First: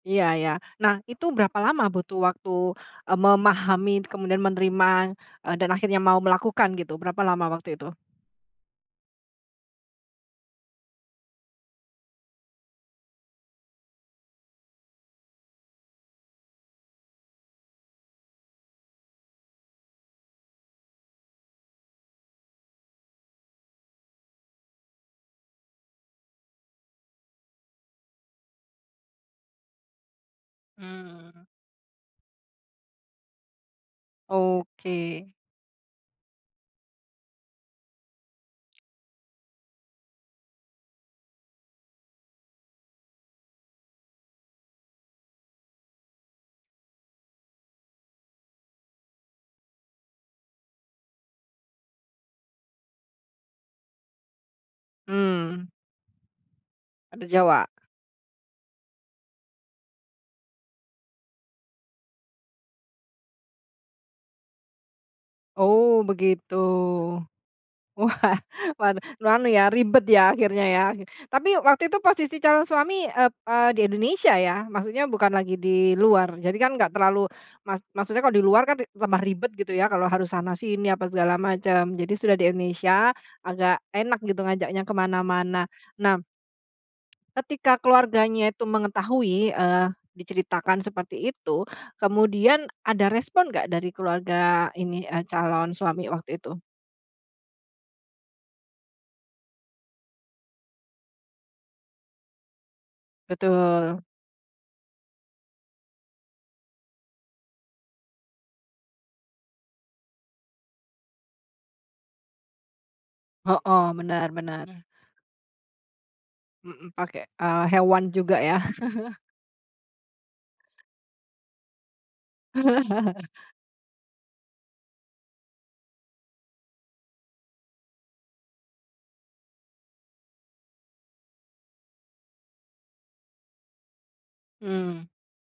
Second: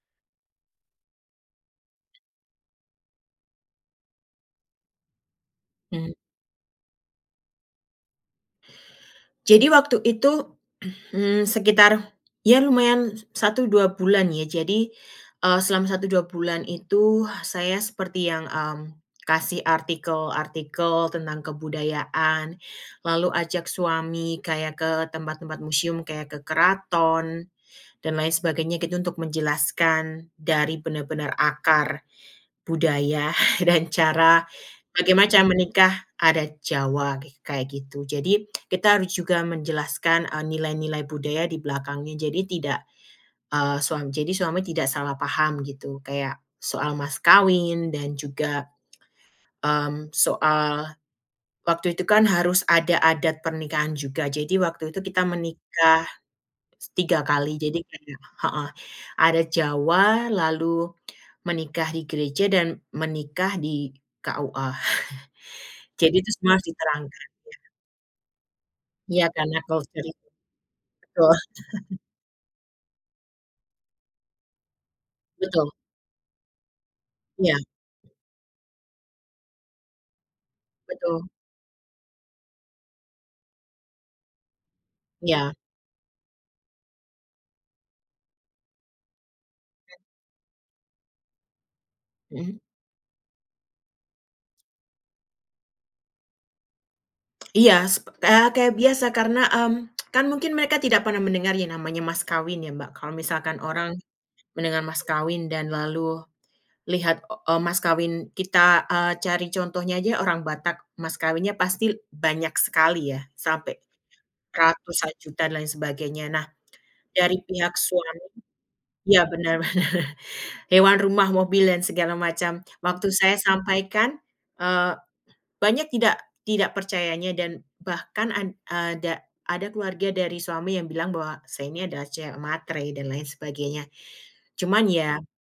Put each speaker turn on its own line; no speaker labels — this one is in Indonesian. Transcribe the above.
Iya iya. Nah, itu berapa lama butuh waktu, eee, memahami, kemudian menerima, eee, dan akhirnya
Hmm.
mau melakukan gitu, berapa lama waktu itu?
Jadi waktu itu, mmm, sekitar, ya lumayan 1-2 bulan ya, jadi, eee, selama 1-2 bulan itu saya seperti yang, mmm, kasih artikel-artikel tentang kebudayaan, lalu ajak suami kayak ke tempat-tempat museum kayak ke keraton dan lain sebagainya gitu, untuk menjelaskan dari benar-benar
Mmm.
akar budaya dan cara
Oke.
bagaimana cara menikah adat Jawa, kayak gitu. Jadi kita harus juga menjelaskan, eee, nilai-nilai budaya di belakangnya. Jadi tidak, eee, suam jadi suami tidak salah paham gitu kayak soal mas kawin dan juga, mmm, soal waktu itu kan harus ada adat pernikahan juga. Jadi waktu itu kita
Mmm.
menikah 3
Adat
kali,
Jawa?
jadi, [unintelligible] heeh, adat Jawa, lalu menikah di gereja, dan menikah di KUA.
Oh,
Jadi itu
begitu.
semua harus diterangkan ya
Wah, waduh,
Iya,
anu
karena.
ya ribet
[unintelligible]
ya akhirnya ya.
Betul.
Tapi waktu itu posisi calon suami, ep eee, di Indonesia ya? Maksudnya bukan lagi
Betul.
di luar. Jadi kan nggak terlalu
Iya.
mak maksudnya kalau di luar kan tambah ribet gitu ya kalau harus sana-sini apa
Betul.
segala macam. Jadi sudah di Indonesia, agak enak gitu ngajaknya
Iya.
kemana-mana. Nah ketika keluarganya itu mengetahui, eee,
Hmm.
diceritakan seperti itu,
Mhm.
kemudian ada respon nggak dari keluarga ini, eee, calon suami waktu itu?
Iya, sep eee, kayak biasa karena, mmm, kan mungkin mereka tidak pernah mendengar yang namanya mas kawin ya, Mbak. Kalau misalkan orang
Betul.
mendengar mas kawin dan lalu lihat, eee, mas kawin kita, eee, cari contohnya aja orang Batak, mas kawinnya pasti banyak sekali ya, sampai
Heeh, bener bener.
ratusan juta dan lain sebagainya. Nah,
Mhm, pakai
dari
eee,
pihak
hewan
suami
juga ya?
ya bener bener. Hewan, rumah, mobil, dan segala macam. Waktu saya sampaikan, eee, banyak tidak tidak percayanya dan bahkan, ad ada ada keluarga dari suami yang bilang bahwa saya ini adalah cewek matre dan lain sebagainya. Cuman
Hmm.
ya